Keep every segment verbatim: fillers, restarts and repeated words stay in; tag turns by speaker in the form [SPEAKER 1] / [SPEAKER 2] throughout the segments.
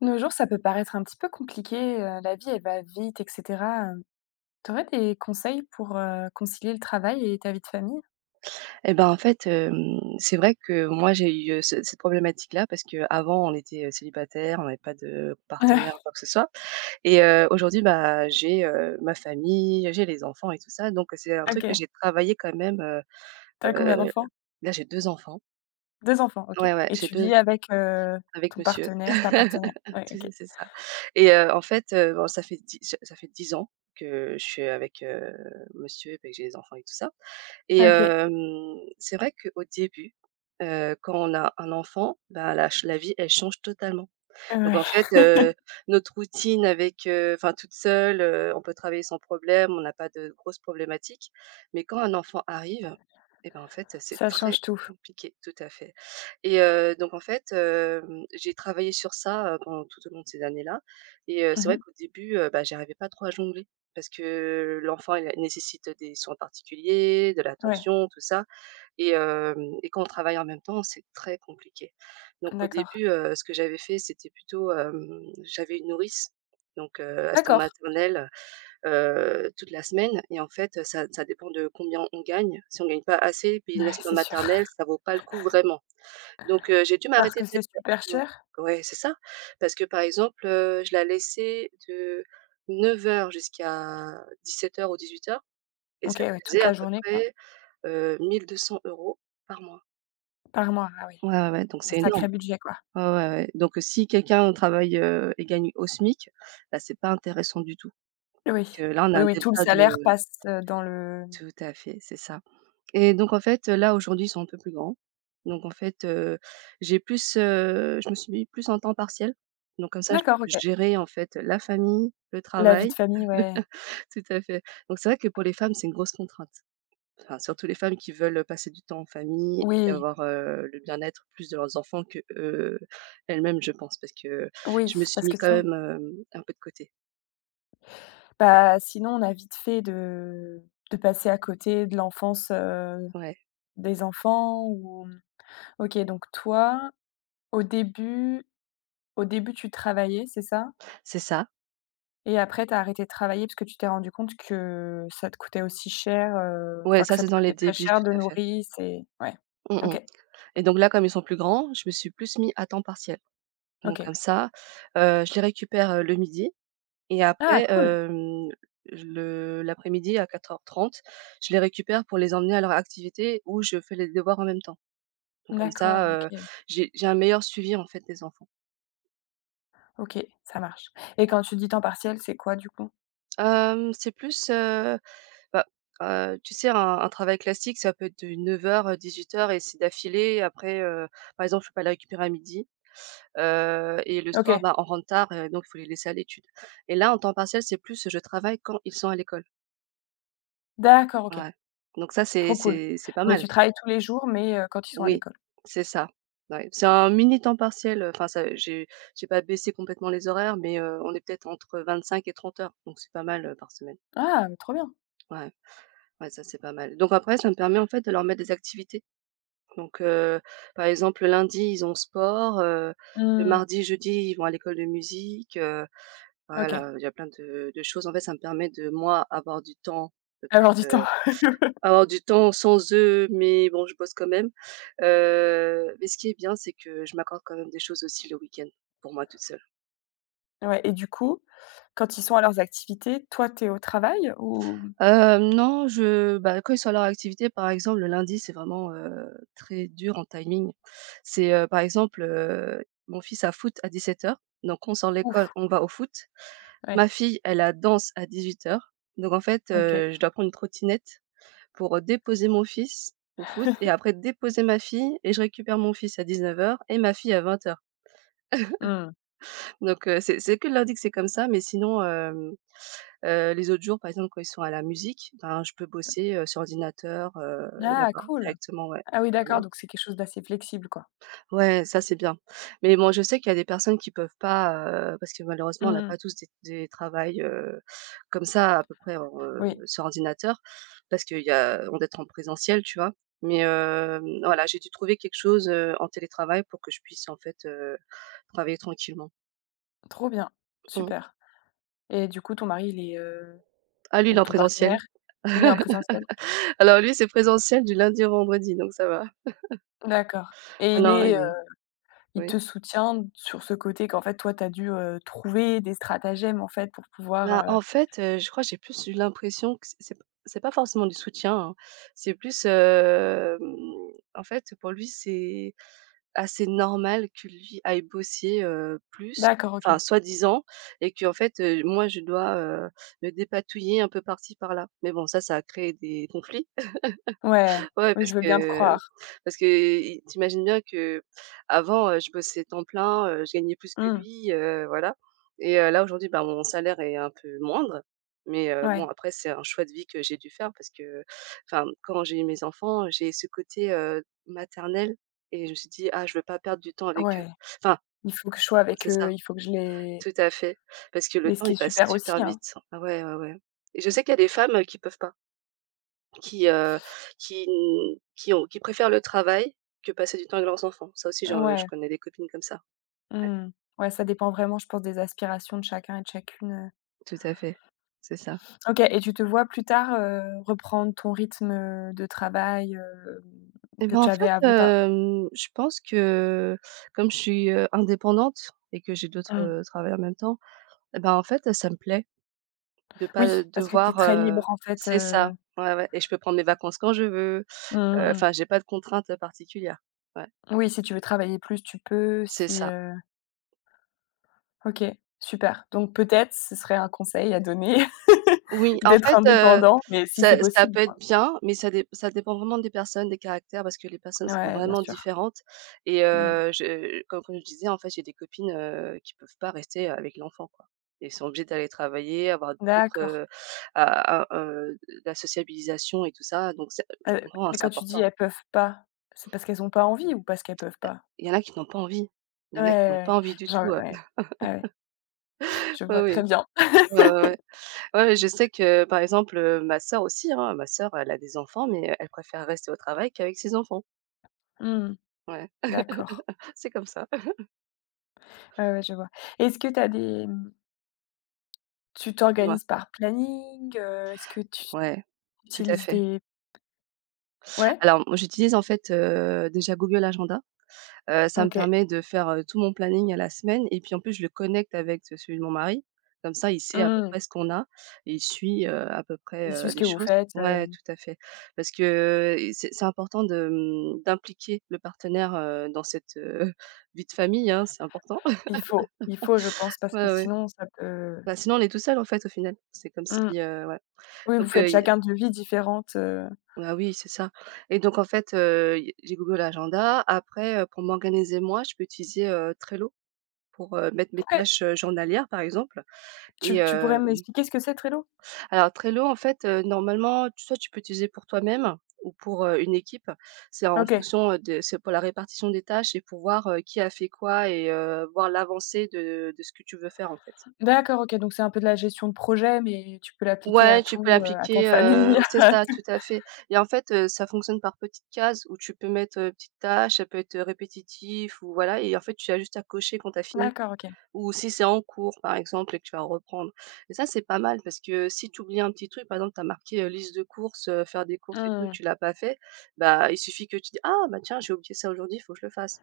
[SPEAKER 1] De nos jours, ça peut paraître un petit peu compliqué, heu, la vie elle va vite et cetera, Tu aurais des conseils pour heu, concilier le travail et ta vie de famille?
[SPEAKER 2] Et ben en fait, hem, c'est vrai que moi j'ai eu, heu, ce cette problématique-là parce que avant on était, heu, célibataires, on avait pas de partenaire ou quoi que ce soit. Et heu, aujourd'hui, bah, j'ai, heu, ma famille, j'ai les enfants et tout ça. Donc c'est un truc que
[SPEAKER 1] OK.
[SPEAKER 2] j'ai travaillé quand même, heu
[SPEAKER 1] T'as combien
[SPEAKER 2] heu,
[SPEAKER 1] d'enfants?
[SPEAKER 2] Là j'ai deux enfants.
[SPEAKER 1] Deux enfants, OK,
[SPEAKER 2] Ouais, ouais,
[SPEAKER 1] et
[SPEAKER 2] j'ai
[SPEAKER 1] tu vis
[SPEAKER 2] deux
[SPEAKER 1] avec, heu,
[SPEAKER 2] avec
[SPEAKER 1] ton
[SPEAKER 2] monsieur.
[SPEAKER 1] partenaire, ta partenaire? Ouais,
[SPEAKER 2] Tu sais,
[SPEAKER 1] OK.
[SPEAKER 2] c'est ça. Et heu, en fait, heu, bon, ça fait dix ça fait dix ans que je suis avec, heu, monsieur, et que j'ai les enfants et tout ça. Et
[SPEAKER 1] OK.
[SPEAKER 2] hem, c'est vrai qu'au début, heu, quand on a un enfant, ben la ch la vie, elle change totalement. Donc
[SPEAKER 1] Ouais,
[SPEAKER 2] en fait, heu, notre routine avec, heu enfin toute seule, heu, on peut travailler sans problème, on n'a pas de grosses problématiques. Mais quand un enfant arrive, et ben en fait, c'est
[SPEAKER 1] ça change
[SPEAKER 2] très
[SPEAKER 1] tout.
[SPEAKER 2] compliqué, tout à fait. Et heu, donc en fait, hem, j'ai travaillé sur ça, heu, pendant tout au long de ces années-là. Et heu, c'est vrai
[SPEAKER 1] Mmh.
[SPEAKER 2] qu'au début, heu, bah, j'arrivais pas trop à jongler parce que l'enfant il a nécessite des soins particuliers, de
[SPEAKER 1] Ouais,
[SPEAKER 2] l'attention, tout ça. Et hem et quand on travaille en même temps, c'est très compliqué. Donc au
[SPEAKER 1] d'accord.
[SPEAKER 2] début, heu, ce que j'avais fait, c'était plutôt, hem, j'avais une nourrice, donc heu, assistante
[SPEAKER 1] D'accord.
[SPEAKER 2] maternelle, heu, toute la semaine. Et en fait, ça ça dépend de combien on gagne. Si on gagne pas assez, payer
[SPEAKER 1] Ouais,
[SPEAKER 2] une assistante
[SPEAKER 1] c'est sûr.
[SPEAKER 2] maternelle, ça vaut pas le coup vraiment. Donc heu, j'ai dû
[SPEAKER 1] Parce
[SPEAKER 2] m'arrêter
[SPEAKER 1] que c'est
[SPEAKER 2] peut-être.
[SPEAKER 1] super cher?
[SPEAKER 2] Ouais, c'est ça, parce que par exemple, heu, je la laissais de neuf heures jusqu'à dix-sept heures ou dix-huit heures, et
[SPEAKER 1] OK,
[SPEAKER 2] ça
[SPEAKER 1] ouais, toute
[SPEAKER 2] faisait
[SPEAKER 1] la
[SPEAKER 2] à peu
[SPEAKER 1] journée, quoi?
[SPEAKER 2] près, heu, mille deux cents euros par mois.
[SPEAKER 1] Par mois, ah oui,
[SPEAKER 2] Ouais, ouais, ouais, donc
[SPEAKER 1] un
[SPEAKER 2] c'est énorme.
[SPEAKER 1] sacré budget, quoi?
[SPEAKER 2] Ouais, ouais, ouais. Donc, si quelqu'un travaille, heu, et gagne au SMIC, bah, c'est pas intéressant du tout.
[SPEAKER 1] Oui.
[SPEAKER 2] Parce que là, on a
[SPEAKER 1] Oui,
[SPEAKER 2] un
[SPEAKER 1] oui, tout le
[SPEAKER 2] delta
[SPEAKER 1] salaire
[SPEAKER 2] de
[SPEAKER 1] passe, heu, dans le
[SPEAKER 2] tout à fait, c'est ça. Et donc en fait, là, aujourd'hui, ils sont un peu plus grands. Donc en fait, heu, j'ai plus, heu, je me suis mis plus en temps partiel. Donc comme ça, je
[SPEAKER 1] d'accord,
[SPEAKER 2] peux
[SPEAKER 1] OK.
[SPEAKER 2] gérer, en fait, la famille, le
[SPEAKER 1] La vie de
[SPEAKER 2] travail.
[SPEAKER 1] famille, ouais.
[SPEAKER 2] Tout à fait. Donc c'est vrai que pour les femmes, c'est une grosse contrainte. Enfin, surtout les femmes qui veulent passer du temps en famille et puis
[SPEAKER 1] Oui,
[SPEAKER 2] avoir, heu, le bien-être plus de leurs enfants qu'eux elles-mêmes, je pense, parce que
[SPEAKER 1] oui,
[SPEAKER 2] je me suis
[SPEAKER 1] parce
[SPEAKER 2] mis
[SPEAKER 1] que
[SPEAKER 2] quand
[SPEAKER 1] sinon
[SPEAKER 2] même, hem, un peu de côté.
[SPEAKER 1] bah, sinon on a vite fait de de passer à côté de l'enfance, heu,
[SPEAKER 2] Ouais,
[SPEAKER 1] des enfants ou OK, donc toi, au début au début tu travaillais, c'est ça?
[SPEAKER 2] c'est ça.
[SPEAKER 1] Et après tu as arrêté de travailler parce que tu t'es rendu compte que ça te coûtait aussi cher, heu,
[SPEAKER 2] Ouais,
[SPEAKER 1] enfin que
[SPEAKER 2] ça,
[SPEAKER 1] ça
[SPEAKER 2] c'est
[SPEAKER 1] te
[SPEAKER 2] dans les
[SPEAKER 1] coûtait très
[SPEAKER 2] débuts,
[SPEAKER 1] cher de
[SPEAKER 2] tout à fait.
[SPEAKER 1] nourrir, c'est ouais.
[SPEAKER 2] Mmh mh.
[SPEAKER 1] OK,
[SPEAKER 2] Et donc là, comme ils sont plus grands, je me suis plus mis à temps partiel.
[SPEAKER 1] OK,
[SPEAKER 2] Donc comme
[SPEAKER 1] ouais.
[SPEAKER 2] ça, heu, je les récupère, heu, le midi et
[SPEAKER 1] Ah
[SPEAKER 2] après,
[SPEAKER 1] cool!
[SPEAKER 2] hem, le l'après-midi à quatorze heures trente, je les récupère pour les emmener à leur activité où je fais les devoirs en même temps. Donc comme ça,
[SPEAKER 1] D'accord, OK,
[SPEAKER 2] heu, j'ai j'ai un meilleur suivi en fait des enfants.
[SPEAKER 1] OK, ça marche. Et
[SPEAKER 2] Ouais.
[SPEAKER 1] quand tu dis temps partiel, c'est quoi du coup?
[SPEAKER 2] Hem, c'est plus, heu, bah, heu, tu sais, un un travail classique, ça peut être de neuf heures, heu, dix-huit heures et c'est d'affilée. Après, heu, par exemple, je peux pas les récupérer à midi, heu et le soir,
[SPEAKER 1] OK,
[SPEAKER 2] bah, on rentre tard et donc il faut les laisser à l'étude. Et là, en temps partiel, c'est plus je travaille quand ils sont à l'école.
[SPEAKER 1] d'accord, OK.
[SPEAKER 2] Ouais, donc ça,
[SPEAKER 1] Trop
[SPEAKER 2] c'est
[SPEAKER 1] cool.
[SPEAKER 2] c'est c'est pas
[SPEAKER 1] Mais
[SPEAKER 2] mal.
[SPEAKER 1] tu travailles tous les jours, mais heu, quand ils sont à
[SPEAKER 2] Oui,
[SPEAKER 1] l'école?
[SPEAKER 2] c'est ça. Ouais, c'est un mini temps partiel, heu, enfin ça, j'ai j'ai pas baissé complètement les horaires, mais heu, on est peut-être entre vingt-cinq et trente heures, donc c'est pas mal, heu, par semaine.
[SPEAKER 1] Ah, mais trop bien.
[SPEAKER 2] Ouais, ouais, ça c'est pas mal. Donc après, ça me permet en fait de leur mettre des activités. Donc heu, par exemple, le lundi, ils ont sport, heu, le
[SPEAKER 1] Mmh.
[SPEAKER 2] mardi, jeudi, ils vont à l'école de musique, heu,
[SPEAKER 1] OK.
[SPEAKER 2] voilà, il y a plein de de choses. En fait, ça me permet de moi avoir du temps, peut-être,
[SPEAKER 1] Alors du temps.
[SPEAKER 2] avoir du temps sans eux, mais bon, je bosse quand même. Heu, mais ce qui est bien, c'est que je m'accorde quand même des choses aussi le week-end, pour moi toute seule.
[SPEAKER 1] Ouais et du coup, quand ils sont à leurs activités, toi, tu es au travail ou
[SPEAKER 2] Hem, non, je bah, quand ils sont à leur activité, par exemple, le lundi, c'est vraiment, heu, très dur en timing. C'est, heu, par exemple, heu, mon fils a foot à dix-sept heures, donc on sort de l'école,
[SPEAKER 1] ouf,
[SPEAKER 2] on va au foot.
[SPEAKER 1] ouais,
[SPEAKER 2] Ma fille, elle a danse à dix-huit heures, donc en fait,
[SPEAKER 1] OK.
[SPEAKER 2] heu, je dois prendre une trottinette pour déposer mon fils au foot et après déposer ma fille, et je récupère mon fils à dix-neuf heures et ma fille à vingt heures.
[SPEAKER 1] Mmh.
[SPEAKER 2] Donc, heu, c'est c'est que le lundi que c'est comme ça, mais sinon, hem, heu, les autres jours, par exemple, quand ils sont à la musique, ben, je peux bosser, heu, sur ordinateur, heu,
[SPEAKER 1] Ah
[SPEAKER 2] là-bas
[SPEAKER 1] cool.
[SPEAKER 2] directement, ouais,
[SPEAKER 1] Ah oui,
[SPEAKER 2] c'est pas
[SPEAKER 1] d'accord,
[SPEAKER 2] mal.
[SPEAKER 1] donc c'est quelque chose d'assez flexible, quoi.
[SPEAKER 2] Ouais, ça c'est bien. Mais bon, je sais qu'il y a des personnes qui peuvent pas, heu, parce que malheureusement on n'a
[SPEAKER 1] Mmh.
[SPEAKER 2] pas tous des des travails, heu, comme ça à peu près, heu,
[SPEAKER 1] Oui,
[SPEAKER 2] sur ordinateur parce qu'il y a on doit être en présentiel, tu vois? Mais, hem, voilà, j'ai dû trouver quelque chose, heu, en télétravail pour que je puisse en fait, heu, travailler tranquillement.
[SPEAKER 1] trop bien,
[SPEAKER 2] Mmh.
[SPEAKER 1] super. Et du coup, ton mari, il est, heu,
[SPEAKER 2] Ah lui, il
[SPEAKER 1] ou
[SPEAKER 2] est en
[SPEAKER 1] ton
[SPEAKER 2] présentiel.
[SPEAKER 1] partenaire, il est en présentiel?
[SPEAKER 2] Alors lui, c'est présentiel du lundi au vendredi, donc ça va.
[SPEAKER 1] D'accord. Et
[SPEAKER 2] Ah
[SPEAKER 1] il
[SPEAKER 2] non,
[SPEAKER 1] est, heu
[SPEAKER 2] il
[SPEAKER 1] Il
[SPEAKER 2] oui.
[SPEAKER 1] te soutient sur ce côté qu'en fait, toi, tu as dû, heu, trouver des stratagèmes, en fait, pour pouvoir,
[SPEAKER 2] Bah,
[SPEAKER 1] heu
[SPEAKER 2] en fait, heu, je crois que j'ai plus eu l'impression que c c'est p c'est pas forcément du soutien, hein. C'est plus, hem, en fait, pour lui, c'est assez normal que lui aille bosser, heu, plus,
[SPEAKER 1] d'accord, OK.
[SPEAKER 2] enfin soi-disant, et que en fait, heu, moi je dois, heu, me dépatouiller un peu par-ci par-là. Mais bon ça, ça a créé des conflits.
[SPEAKER 1] Ouais,
[SPEAKER 2] Ouais,
[SPEAKER 1] oui, je
[SPEAKER 2] parce
[SPEAKER 1] veux bien te
[SPEAKER 2] que
[SPEAKER 1] croire.
[SPEAKER 2] parce que i tu imagines bien qu'avant, heu, je bossais temps plein, heu, je gagnais plus que
[SPEAKER 1] Mmh.
[SPEAKER 2] lui, heu, voilà. Et heu, là, aujourd'hui, bah, mon salaire est un peu moindre, mais heu,
[SPEAKER 1] Ouais,
[SPEAKER 2] bon, après c'est un choix de vie que j'ai dû faire parce que, enfin, quand j'ai eu mes enfants, j'ai ce côté, heu, maternel, et je me suis dit: «Ah, je veux pas perdre du temps avec eux».
[SPEAKER 1] ouais.
[SPEAKER 2] Enfin,
[SPEAKER 1] Il faut que je sois avec
[SPEAKER 2] c'est ça,
[SPEAKER 1] eux, il faut que je les
[SPEAKER 2] tout à fait, parce que le
[SPEAKER 1] mais ce
[SPEAKER 2] temps,
[SPEAKER 1] qui est
[SPEAKER 2] il passe
[SPEAKER 1] super
[SPEAKER 2] super
[SPEAKER 1] aussi, hein.
[SPEAKER 2] vite. Ah ouais, ouais, ouais. Et je sais qu'il y a des femmes, heu, qui peuvent pas. Qui, heu, qui n qui ont qui préfèrent le travail que passer du temps avec leurs enfants. Ça aussi, j'en je
[SPEAKER 1] Ouais.
[SPEAKER 2] connais des copines comme ça.
[SPEAKER 1] Mmh. Ouais, ça dépend vraiment, je pense, des aspirations de chacun et de chacune,
[SPEAKER 2] Tout à fait, c'est ça.
[SPEAKER 1] OK, et tu te vois plus tard, heu, reprendre ton rythme, heu, de travail, heu,
[SPEAKER 2] Et
[SPEAKER 1] que
[SPEAKER 2] ben,
[SPEAKER 1] tu
[SPEAKER 2] en
[SPEAKER 1] avais
[SPEAKER 2] fait,
[SPEAKER 1] avant ta
[SPEAKER 2] hem, je pense que comme je suis, heu, indépendante et que j'ai d'autres,
[SPEAKER 1] mmh.
[SPEAKER 2] heu, travails en même temps, et ben, en fait, ça me plaît de pas
[SPEAKER 1] Oui, parce que tu es
[SPEAKER 2] devoir,
[SPEAKER 1] très
[SPEAKER 2] heu
[SPEAKER 1] libre, en fait,
[SPEAKER 2] c'est
[SPEAKER 1] heu.
[SPEAKER 2] ça, ouais, ouais. Et je peux prendre mes vacances quand je veux,
[SPEAKER 1] Mmh
[SPEAKER 2] heu,
[SPEAKER 1] mmh, mmh.
[SPEAKER 2] enfin, j'ai pas de contraintes particulières. Ouais,
[SPEAKER 1] Ah oui, si tu veux travailler plus, tu peux,
[SPEAKER 2] c'est
[SPEAKER 1] si,
[SPEAKER 2] ça.
[SPEAKER 1] heu OK, super. Donc peut-être, ce serait un conseil à donner
[SPEAKER 2] Oui, en
[SPEAKER 1] d'être
[SPEAKER 2] fait, heu,
[SPEAKER 1] indépendant, mais si c'est
[SPEAKER 2] ça ça
[SPEAKER 1] possible,
[SPEAKER 2] peut être
[SPEAKER 1] quoi.
[SPEAKER 2] bien, mais ça dé ça dépend vraiment des personnes, des caractères, parce que les personnes sont
[SPEAKER 1] Ouais, bien
[SPEAKER 2] vraiment
[SPEAKER 1] sûr.
[SPEAKER 2] différentes. Et
[SPEAKER 1] Mmh.
[SPEAKER 2] heu, je comme comme je disais, en fait, j'ai des copines, heu, qui peuvent pas rester avec l'enfant, quoi, et sont obligées d'aller travailler, avoir d'autres,
[SPEAKER 1] D'accord.
[SPEAKER 2] heu, a a heu, la sociabilisation et tout ça, donc c'est je
[SPEAKER 1] Heu,
[SPEAKER 2] comprends, hein,
[SPEAKER 1] mais
[SPEAKER 2] c'est
[SPEAKER 1] quand tu dis:
[SPEAKER 2] important.
[SPEAKER 1] «Elles peuvent pas», c'est parce qu'elles ont pas envie ou parce qu'elles peuvent pas?
[SPEAKER 2] Il y en a qui n'ont pas envie, il
[SPEAKER 1] Ouais,
[SPEAKER 2] y en a qui
[SPEAKER 1] ouais,
[SPEAKER 2] n'ont
[SPEAKER 1] ouais.
[SPEAKER 2] pas envie du
[SPEAKER 1] Genre
[SPEAKER 2] tout, heu,
[SPEAKER 1] ouais. Ouais, ouais, je
[SPEAKER 2] oui,
[SPEAKER 1] vois très
[SPEAKER 2] oui.
[SPEAKER 1] bien.
[SPEAKER 2] Ouais, ouais, ouais. Ouais, ouais, je sais que, par exemple, heu, ma sœur aussi, hein, ma sœur, elle a des enfants, mais elle préfère rester au travail qu'avec ses enfants.
[SPEAKER 1] Mmh,
[SPEAKER 2] Ouais,
[SPEAKER 1] d'accord.
[SPEAKER 2] c'est comme ça.
[SPEAKER 1] Ouais, ouais, je vois. Est-ce que t'as des, mmh tu
[SPEAKER 2] Dis-moi?
[SPEAKER 1] t'organises par planning, heu, est-ce que tu
[SPEAKER 2] Ouais, tout à
[SPEAKER 1] utilises
[SPEAKER 2] fait.
[SPEAKER 1] des ouais?
[SPEAKER 2] Alors, moi, j'utilise en fait, heu, déjà Google Agenda, heu, ça me
[SPEAKER 1] OK.
[SPEAKER 2] permet de faire, heu, tout mon planning à la semaine et puis en plus je le connecte avec euh, celui de mon mari. Comme ça, il sait à peu
[SPEAKER 1] Mmh.
[SPEAKER 2] près ce qu'on a et il suit, heu, à peu près,
[SPEAKER 1] Ils suivent
[SPEAKER 2] heu,
[SPEAKER 1] ce
[SPEAKER 2] les
[SPEAKER 1] que vous
[SPEAKER 2] choses.
[SPEAKER 1] faites, heu
[SPEAKER 2] Ouais, tout à fait. Parce que et c'est c'est important de, mmh, d'impliquer le partenaire, heu, dans cette, heu, vie de famille, hein, c'est important.
[SPEAKER 1] Il faut il faut, je pense, parce que
[SPEAKER 2] Ouais, ouais.
[SPEAKER 1] sinon ça peut
[SPEAKER 2] Bah, sinon on est tout seul en fait au final. C'est comme
[SPEAKER 1] mmh.
[SPEAKER 2] si, heu, ouais.
[SPEAKER 1] Oui, vous
[SPEAKER 2] Donc, heu
[SPEAKER 1] faites chacun deux vies différentes, heu.
[SPEAKER 2] bah, oui, c'est ça. Et donc en fait, heu, y j'ai Google Agenda. Après, heu, pour m'organiser moi, je peux utiliser, heu, Trello pour, heu, mettre mes
[SPEAKER 1] OK.
[SPEAKER 2] tâches, heu, journalières, par exemple.
[SPEAKER 1] Tu
[SPEAKER 2] Et
[SPEAKER 1] tu pourrais
[SPEAKER 2] heu,
[SPEAKER 1] m'expliquer ce que c'est Trello?
[SPEAKER 2] alors Trello, en fait, heu, normalement, tu- soit tu peux utiliser pour toi-même ou pour, heu, une équipe. C'est en
[SPEAKER 1] OK.
[SPEAKER 2] fonction, heu, de c'est pour la répartition des tâches et pour voir, heu, qui a fait quoi, et heu, voir l'avancée de de ce que tu veux faire, en fait.
[SPEAKER 1] D'accord, OK, donc c'est un peu de la gestion de projet, mais tu peux l'appliquer à
[SPEAKER 2] Ouais, tu peux
[SPEAKER 1] tout, heu, à ta
[SPEAKER 2] l'appliquer.
[SPEAKER 1] famille.
[SPEAKER 2] Heu c'est ça, tout à fait. Et en fait, heu, ça fonctionne par petites cases où tu peux mettre, heu, petite tâche, ça peut être, heu, répétitif ou voilà. Et en fait, tu as juste à cocher quand tu as fini,
[SPEAKER 1] D'accord, OK.
[SPEAKER 2] ou si c'est en cours, par exemple, et que tu vas reprendre. Et ça, c'est pas mal parce que si tu oublies un petit truc, par exemple, tu as marqué, heu, liste de courses, heu, faire des courses et tout,
[SPEAKER 1] Mmh.
[SPEAKER 2] tu l'as pas fait, bah, il suffit que tu dis: «Ah bah, tiens, j'ai oublié ça aujourd'hui, il faut que je le fasse».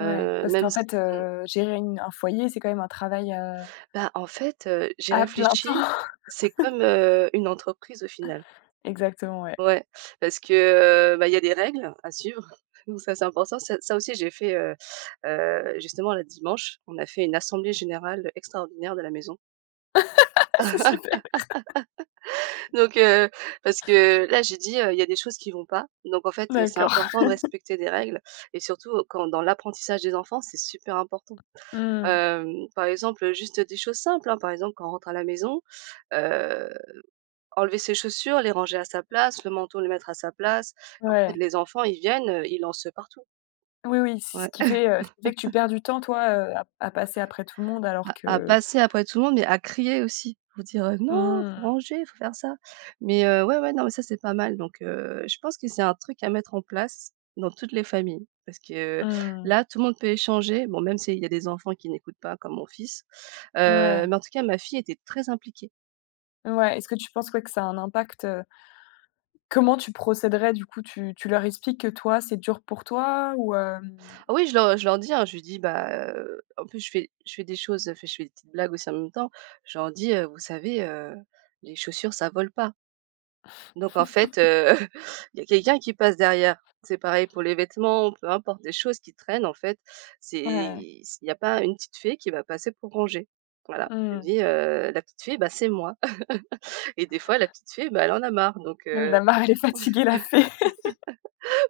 [SPEAKER 1] Ouais, parce
[SPEAKER 2] même
[SPEAKER 1] qu'en
[SPEAKER 2] s
[SPEAKER 1] fait,
[SPEAKER 2] mmh,
[SPEAKER 1] heu, gérer une un foyer, c'est quand même un travail, heu,
[SPEAKER 2] Bah, en fait, heu, j'ai
[SPEAKER 1] à plein
[SPEAKER 2] réfléchi,
[SPEAKER 1] temps.
[SPEAKER 2] c'est comme, heu, une entreprise au final.
[SPEAKER 1] Exactement, ouais.
[SPEAKER 2] Ouais, parce que, heu, bah, il y a des règles à suivre, donc ça, c'est important. Ça ça aussi, j'ai fait, heu heu, justement, la dimanche, on a fait une assemblée générale extraordinaire de la maison.
[SPEAKER 1] C'est super.
[SPEAKER 2] Donc heu, Parce que là, j'ai dit, heu: «Il y a des choses qui vont pas», donc en fait, c'est
[SPEAKER 1] D'accord.
[SPEAKER 2] important de respecter des règles. Et surtout, heu, quand dans l'apprentissage des enfants, c'est super important.
[SPEAKER 1] Mmh.
[SPEAKER 2] Hem, par exemple, juste des choses simples, hein, par exemple, quand on rentre à la maison, enlever ses chaussures, les ranger à sa place, le manteau, le mettre à sa place. En
[SPEAKER 1] Ouais.
[SPEAKER 2] fait, les enfants, ils viennent, heu, ils lancent partout.
[SPEAKER 1] Oui, oui, c'est ce
[SPEAKER 2] Ouais,
[SPEAKER 1] qui fait, heu, ce qui fait que tu perds du temps, toi, heu, à à passer après tout le monde alors
[SPEAKER 2] à à
[SPEAKER 1] que
[SPEAKER 2] passer après tout le monde, mais à crier aussi pour dire, heu: «Non, faut
[SPEAKER 1] mmh.
[SPEAKER 2] ranger, faut faire ça». Mais, heu, ouais, ouais, non, mais ça, c'est pas mal, donc, heu, je pense que c'est un truc à mettre en place dans toutes les familles parce que
[SPEAKER 1] Mmh.
[SPEAKER 2] là, tout le monde peut échanger. Bon, même s'il y a des enfants qui n'écoutent pas comme mon fils,
[SPEAKER 1] Ouais,
[SPEAKER 2] heu, mais en tout cas, ma fille était très impliquée.
[SPEAKER 1] ouais. Est-ce que tu penses, ouais, que ça a un impact, heu comment tu procéderais du coup? Tu tu leur expliques que toi, c'est dur pour toi ou hem?
[SPEAKER 2] Ah oui, je leur je leur dis, hein, je lui dis: «Bah, heu» en plus je fais je fais des choses, enfin, je fais des petites blagues aussi en même temps. Je leur dis, heu: «Vous savez, heu, les chaussures, ça vole pas». Donc en fait, heu, il y a quelqu'un qui passe derrière. C'est pareil pour les vêtements, peu importe, des choses qui traînent, en fait, c'est
[SPEAKER 1] Ouais.
[SPEAKER 2] il n'y a pas une petite fée qui va passer pour ranger. Voilà, je lui
[SPEAKER 1] Mmh.
[SPEAKER 2] dis, heu: «La petite fée, bah, c'est moi». Et des fois la petite fée, bah, elle en a marre, donc
[SPEAKER 1] Elle
[SPEAKER 2] heu
[SPEAKER 1] en Elle est fatiguée la fée.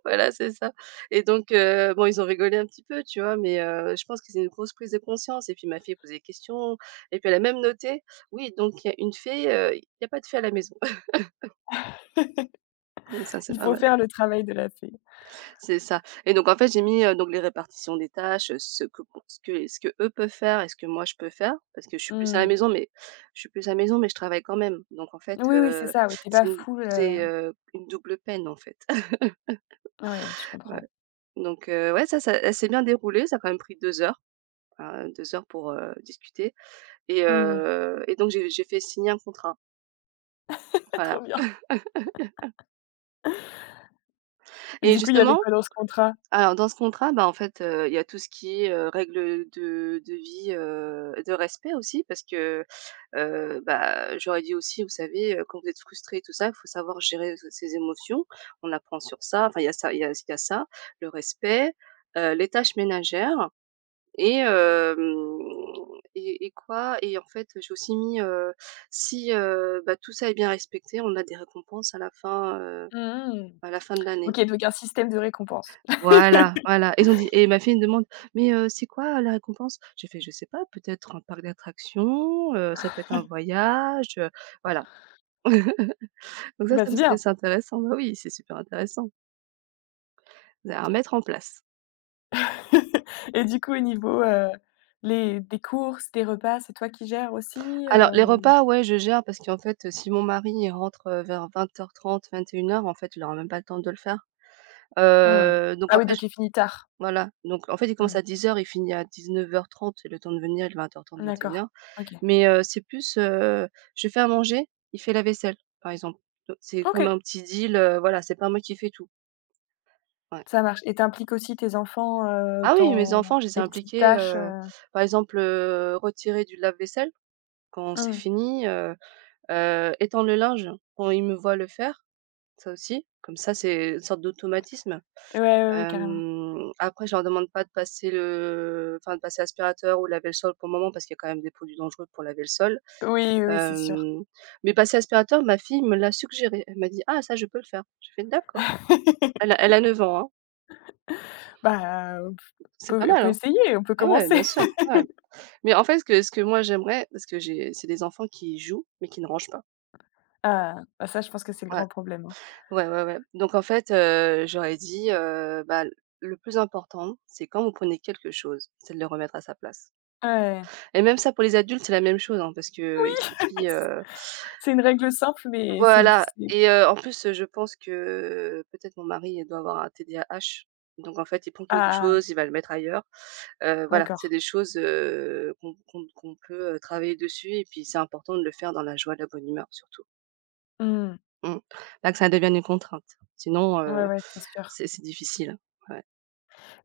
[SPEAKER 2] voilà, c'est ça. Et donc, heu, bon, ils ont rigolé un petit peu, tu vois? Mais, heu, je pense que c'est une grosse prise de conscience. Et puis ma fille posait des questions, et puis elle a même noté: «Oui, donc il y a une fée, heu, il y a pas de fée à la maison». Donc ça, c'est
[SPEAKER 1] Il
[SPEAKER 2] pas
[SPEAKER 1] faut
[SPEAKER 2] mal.
[SPEAKER 1] faire le travail de la fée.
[SPEAKER 2] C'est ça. Et donc en fait, j'ai mis, heu, donc les répartitions des tâches, heu, ce que ce que ce que eux peuvent faire et ce que moi je peux faire parce que je suis plus à la
[SPEAKER 1] Mmh.
[SPEAKER 2] maison, mais je suis plus à la maison mais je travaille quand même. Donc en fait,
[SPEAKER 1] Oui, oui, c'est
[SPEAKER 2] heu,
[SPEAKER 1] ça, oui, t'es pas
[SPEAKER 2] c'est une
[SPEAKER 1] full, heu
[SPEAKER 2] c'est, heu, une double peine, en fait.
[SPEAKER 1] oui, je
[SPEAKER 2] Ouais,
[SPEAKER 1] comprends.
[SPEAKER 2] donc, heu, ouais, ça ça elle s'est bien déroulé. Ça a quand même pris deux heures, enfin, 2 heures pour, heu, discuter. Et
[SPEAKER 1] Mmh.
[SPEAKER 2] heu et donc, j'ai j'ai fait signer un contrat,
[SPEAKER 1] Trop
[SPEAKER 2] voilà.
[SPEAKER 1] bien.
[SPEAKER 2] Et
[SPEAKER 1] Du coup, il y avait
[SPEAKER 2] justement,
[SPEAKER 1] quoi dans ce contrat?
[SPEAKER 2] alors dans ce contrat, bah, en fait, heu, il y a tout ce qui est, heu, règles de de vie, heu, de respect aussi, parce que, heu, bah, j'aurais dit aussi: «Vous savez, heu, quand vous êtes frustré et tout ça, il faut savoir gérer s ses émotions. On apprend sur ça». Enfin, il y a ça, il y a il y a ça, le respect, heu, les tâches ménagères. Et hem et et quoi? Et en fait, j'ai aussi mis, heu, si, heu, bah, tout ça est bien respecté, on a des récompenses à la fin, heu,
[SPEAKER 1] Mmh.
[SPEAKER 2] à la fin de l'année.
[SPEAKER 1] OK, donc un système de récompense.
[SPEAKER 2] Voilà, voilà. Ils ont dit et ma fille me demande: «Mais, heu, c'est quoi la récompense?» J'ai fait: «Je sais pas, peut-être un parc d'attractions, heu, ça peut être un voyage, heu», voilà. Donc ça,
[SPEAKER 1] Bah,
[SPEAKER 2] ça
[SPEAKER 1] c'est
[SPEAKER 2] me c'est
[SPEAKER 1] bien.
[SPEAKER 2] c'est intéressant. Bah oui, c'est super intéressant. C'est à mettre en place.
[SPEAKER 1] Et du coup, au niveau, heu, les des courses, des repas, c'est toi qui gères aussi,
[SPEAKER 2] Alors
[SPEAKER 1] heu,
[SPEAKER 2] les
[SPEAKER 1] ou?
[SPEAKER 2] repas, ouais, je gère parce qu'en fait, euh, si mon mari, il rentre, heu, vers vingt heures trente, vingt et une heures, en fait, il aura même pas le temps de le faire.
[SPEAKER 1] Mmh.
[SPEAKER 2] Heu, donc
[SPEAKER 1] Ah
[SPEAKER 2] en
[SPEAKER 1] oui,
[SPEAKER 2] fait, j
[SPEAKER 1] donc il finit tard.
[SPEAKER 2] Voilà, donc en fait, il commence
[SPEAKER 1] Mmh.
[SPEAKER 2] à dix heures, il finit à dix-neuf heures trente, le temps de venir, il est vingt heures trente, vingt et une
[SPEAKER 1] D'accord.
[SPEAKER 2] heures.
[SPEAKER 1] OK.
[SPEAKER 2] Mais, heu, c'est plus, heu, je fais à manger, il fait la vaisselle, par exemple. Do C'est comme
[SPEAKER 1] OK,
[SPEAKER 2] un petit deal, heu, voilà, c'est pas moi qui fais tout. Ouais.
[SPEAKER 1] ça marche et t'impliques aussi tes enfants, heu,
[SPEAKER 2] Ah oui, mes
[SPEAKER 1] dans
[SPEAKER 2] enfants, je les ai
[SPEAKER 1] les petites
[SPEAKER 2] impliqués,
[SPEAKER 1] tâches,
[SPEAKER 2] heu,
[SPEAKER 1] heu?
[SPEAKER 2] par exemple, heu, retirer du lave-vaisselle quand c'est
[SPEAKER 1] Mmh.
[SPEAKER 2] fini, heu, heu, étendre le linge quand ils me voient le faire. Ça aussi, comme ça, c'est une sorte d'automatisme.
[SPEAKER 1] Ouais, ouais, ouais, carrément.
[SPEAKER 2] Hem, après, je leur demande pas de passer le enfin de passer aspirateur ou laver le sol pour le moment, parce qu'il y a quand même des produits dangereux pour laver le sol.
[SPEAKER 1] Oui, oui, c'est sûr.
[SPEAKER 2] Hem, mais passer aspirateur, ma fille me l'a suggéré. Elle m'a dit: «Ah ça, je peux le faire». J'ai fait: «D'accord». Elle a elle a neuf ans, hein.
[SPEAKER 1] Bah, on
[SPEAKER 2] C'est pas
[SPEAKER 1] peut on
[SPEAKER 2] mal,
[SPEAKER 1] peut
[SPEAKER 2] hein.
[SPEAKER 1] essayer, on peut
[SPEAKER 2] Ah ouais, bien
[SPEAKER 1] commencer.
[SPEAKER 2] sûr, ouais. Mais en fait, ce que ce que moi j'aimerais, parce que j'ai c'est des enfants qui jouent, mais qui ne rangent pas.
[SPEAKER 1] Ah, bah, ça, je pense que c'est le
[SPEAKER 2] Ouais.
[SPEAKER 1] grand problème, hein.
[SPEAKER 2] Ouais, ouais, ouais. Donc en fait, heu, j'aurais dit, heu, bah, le plus important, c'est quand vous prenez quelque chose, c'est de le remettre à sa place.
[SPEAKER 1] Ouais,
[SPEAKER 2] Et même ça pour les adultes, c'est la même chose, hein, parce qu'il suffit, heu
[SPEAKER 1] c'est une règle simple, mais c'est du
[SPEAKER 2] voilà.
[SPEAKER 1] c'est
[SPEAKER 2] Et, heu, en plus, je pense que peut-être mon mari doit avoir un T D A H. Donc en fait, il prend quelque
[SPEAKER 1] ah,
[SPEAKER 2] chose, il va le mettre ailleurs. Heu, voilà, c'est
[SPEAKER 1] d'accord.
[SPEAKER 2] des choses, heu, qu'on qu'on qu'on peut, heu, travailler dessus. Et puis c'est important de le faire dans la joie, la bonne humeur surtout.
[SPEAKER 1] Mmh.
[SPEAKER 2] Mmh. Bah, que ça devienne une contrainte. Sinon, heu,
[SPEAKER 1] Ouais, ouais, c'est sûr.
[SPEAKER 2] c'est c'est difficile. Ouais.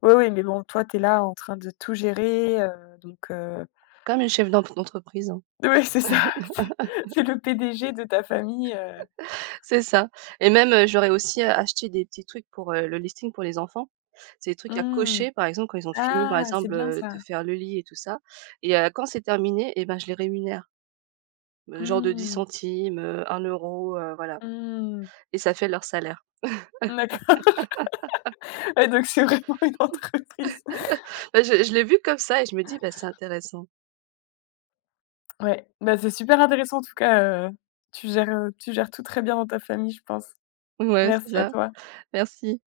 [SPEAKER 1] Oui, oui, mais bon, toi, t'es là en train de tout gérer, heu, donc heu,
[SPEAKER 2] Comme une chef d'empre d'entreprise, hein.
[SPEAKER 1] ouais, c'est ça, c'est c'est le P D G de ta famille, heu,
[SPEAKER 2] C'est ça. Et même, heu, j'aurais aussi, heu, acheté des petits trucs pour, heu, le listing pour les enfants. C'est des trucs à
[SPEAKER 1] mmh.
[SPEAKER 2] cocher, par exemple, quand ils ont fini, par
[SPEAKER 1] Ah, c'est
[SPEAKER 2] exemple,
[SPEAKER 1] bien
[SPEAKER 2] heu,
[SPEAKER 1] ça.
[SPEAKER 2] de faire le lit et tout ça. Et heu, quand c'est terminé, et ben, je les rémunère. Heu, genre de dix
[SPEAKER 1] Mmh,
[SPEAKER 2] centimes, heu, un euro €, heu, voilà,
[SPEAKER 1] mmh.
[SPEAKER 2] et ça fait leur salaire.
[SPEAKER 1] D'accord. Ouais, donc c'est vraiment une entreprise.
[SPEAKER 2] Bah, je je l'ai vu comme ça et je me dis: «Bah, c'est intéressant».
[SPEAKER 1] Ouais, bah, c'est super intéressant en tout cas, heu, tu gères, heu, tu gères tout très bien dans ta famille, je pense.
[SPEAKER 2] Ouais, c'est
[SPEAKER 1] Merci à
[SPEAKER 2] ça.
[SPEAKER 1] toi.
[SPEAKER 2] Merci.